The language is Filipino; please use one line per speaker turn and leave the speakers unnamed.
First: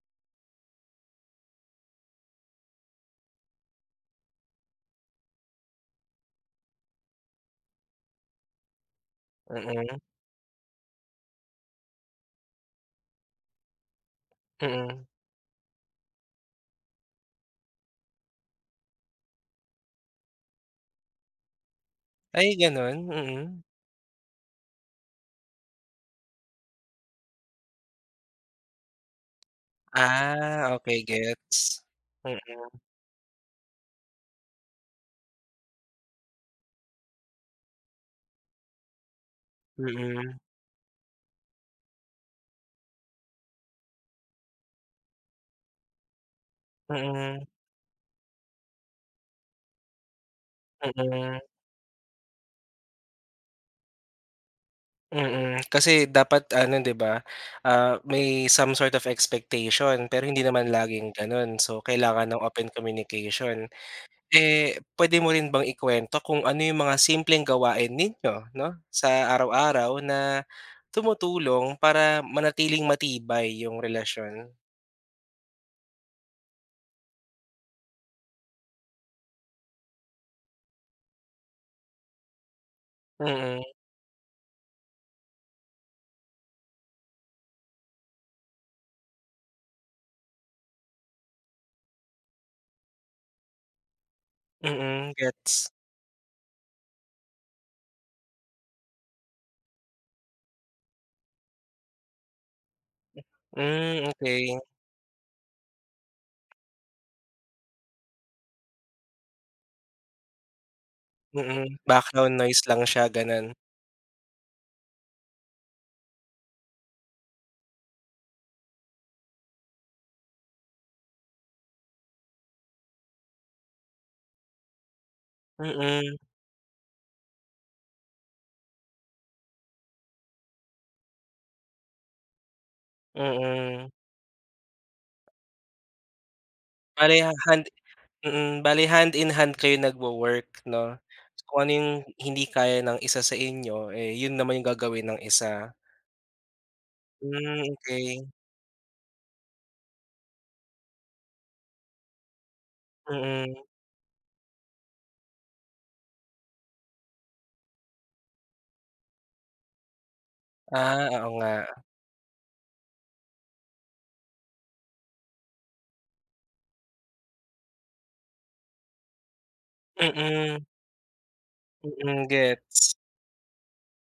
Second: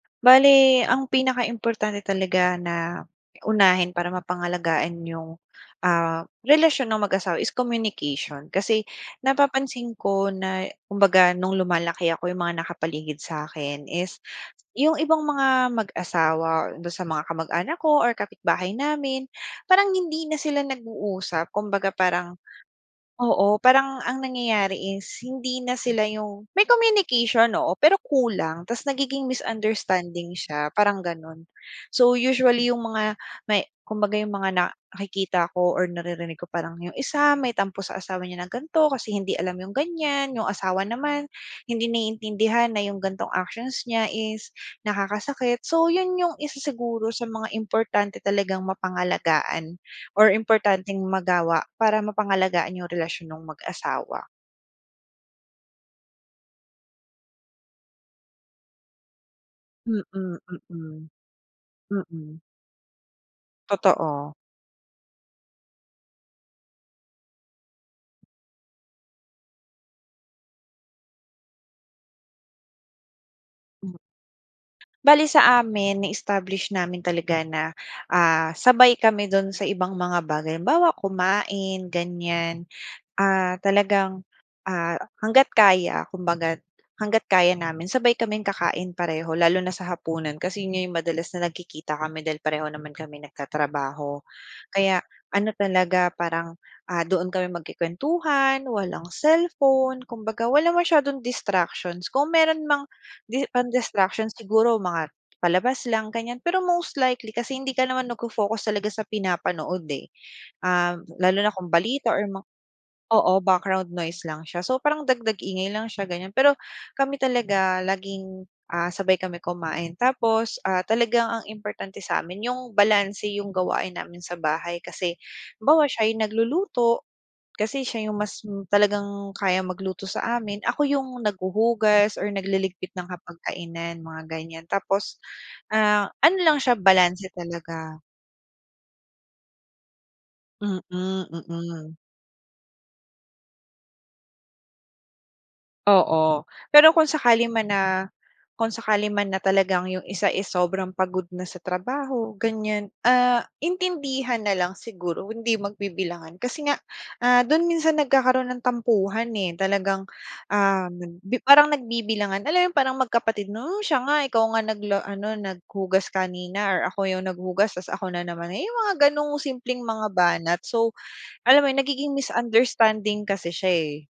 Bale ang pinaka importante talaga na unahin para mapangalagaan yung, ah, relasyon ng mag-asawa is communication, kasi napapansin
Mm.
ko na kumbaga no'ng lumalaki ako, yung mga nakapaligid sakin is, yung
Mm.
ibang mga mag-asawa, do'n sa mga kamag anak ko, or kapitbahay namin, parang hindi na sila nag-uusap. Kumbaga parang
Ay ganun?
oo,
Mm.
parang ang nangyayari is hindi na sila yung may communication, oo, pero kulang ta's nagiging misunderstanding siya,
Ah,
parang
okey,
ganun.
gets.
So usually
Mm.
yung mga may kumbaga yung mga nakikita ko or naririnig ko, parang yung isa may tampo sa asawa niya ng gan'to, kasi hindi alam yung ganyan,
Mm.
yung asawa naman hindi naiintindihan na yung ganitong actions niya is nakakasakit. So yun yung isa siguro sa
Mm.
mga importante talagang mapangalagaan, or importanteng
Mm.
magawa para mapangalagaan yung relasyon nong mag-asawa.
Mm, kasi dapat ano di ba? Ah, may some sort of
Mm,
expectation, pero
mm.
hindi naman laging ganun. So kailangan
Mm.
ng open communication.
Totoo.
Eh, pwede mo rin bang ikwento kung ano yung mga simpleng gawain ninyo 'no, sa araw-araw na tumutulong para manatiling matibay yung
Hmm.
relasyon?
Bale sa amin, na-establish namin talaga na, ah, sabay kami do'n sa ibang mga bagay, halimbawa kumain, ganyan. Ah,
Mm.
talagang, ah, hangga't kaya kumbaga hangga't kaya namin, sabay kaming kakain pareho lalo na sa hapunan kasi yun nga yung madalas na nagkikita kami dahil pareho naman kaming nagtatrabaho. Kaya
Mm,
ano
gets.
talaga, parang, ah, doon kami magku-kwentuhan, walang cellphone, kumbaga wala masyadong distractions. Kung meron mang di pang
Hmm,
distractions,
okey.
siguro mga palabas lang, ganyan pero most likely kasi hindi ka naman nagfo-focus talaga sa pinapanood, eh, ah, lalo na kung
Mm,
balita or
background
mga
noise lang siya,
oo,
ganun.
background noise lang siya. So parang dagdag ingay lang siya, ganyan. Pero kami talaga laging, ah, sabay kami kumain tapos, ah, talagang ang importante sa'min yung balanse yung gawain namin sa bahay, kasi halimbawa siya
Mm.
yung nagluluto, kasi siya yung mas talagang kayang magluto sa amin, ako yung naghuhugas or nagliligpit ng
Mm.
hapag-kainan, mga ganyan, tapos, ah, ano lang siya,
Bale
balanse
ha hand
talaga.
mm, bale hand-in-hand kayo nagwo-work
Mm,
'no? Kung ano yung
mm.
hindi kaya ng isa sa inyo, eh, yun naman yung gagawin ng isa.
Oo, pero kung sakali
Hmm,
man na
okey.
kung sakali man na talagang yung isa, eh, sobrang pagod na sa trabaho ganyan, ah,
Mm.
intindihan na lang siguro, hindi magbibilangan kasi nga, ah, do'n minsan nagkakaroon ng tampuhan, eh. Talagang, ah,
Ah, oo
nagbi parang
nga.
nagbibilangan. Alam mo yung parang magkapatid? 'No, siya nga, ikaw nga nagla ano, naghugas kanina or ako yung naghugas ta's ako na naman. Yung mga ganong simpleng mga banat.
Mm.
So alam mo yun, nagiging
Mm, gets.
misunderstanding kasi siya, eh.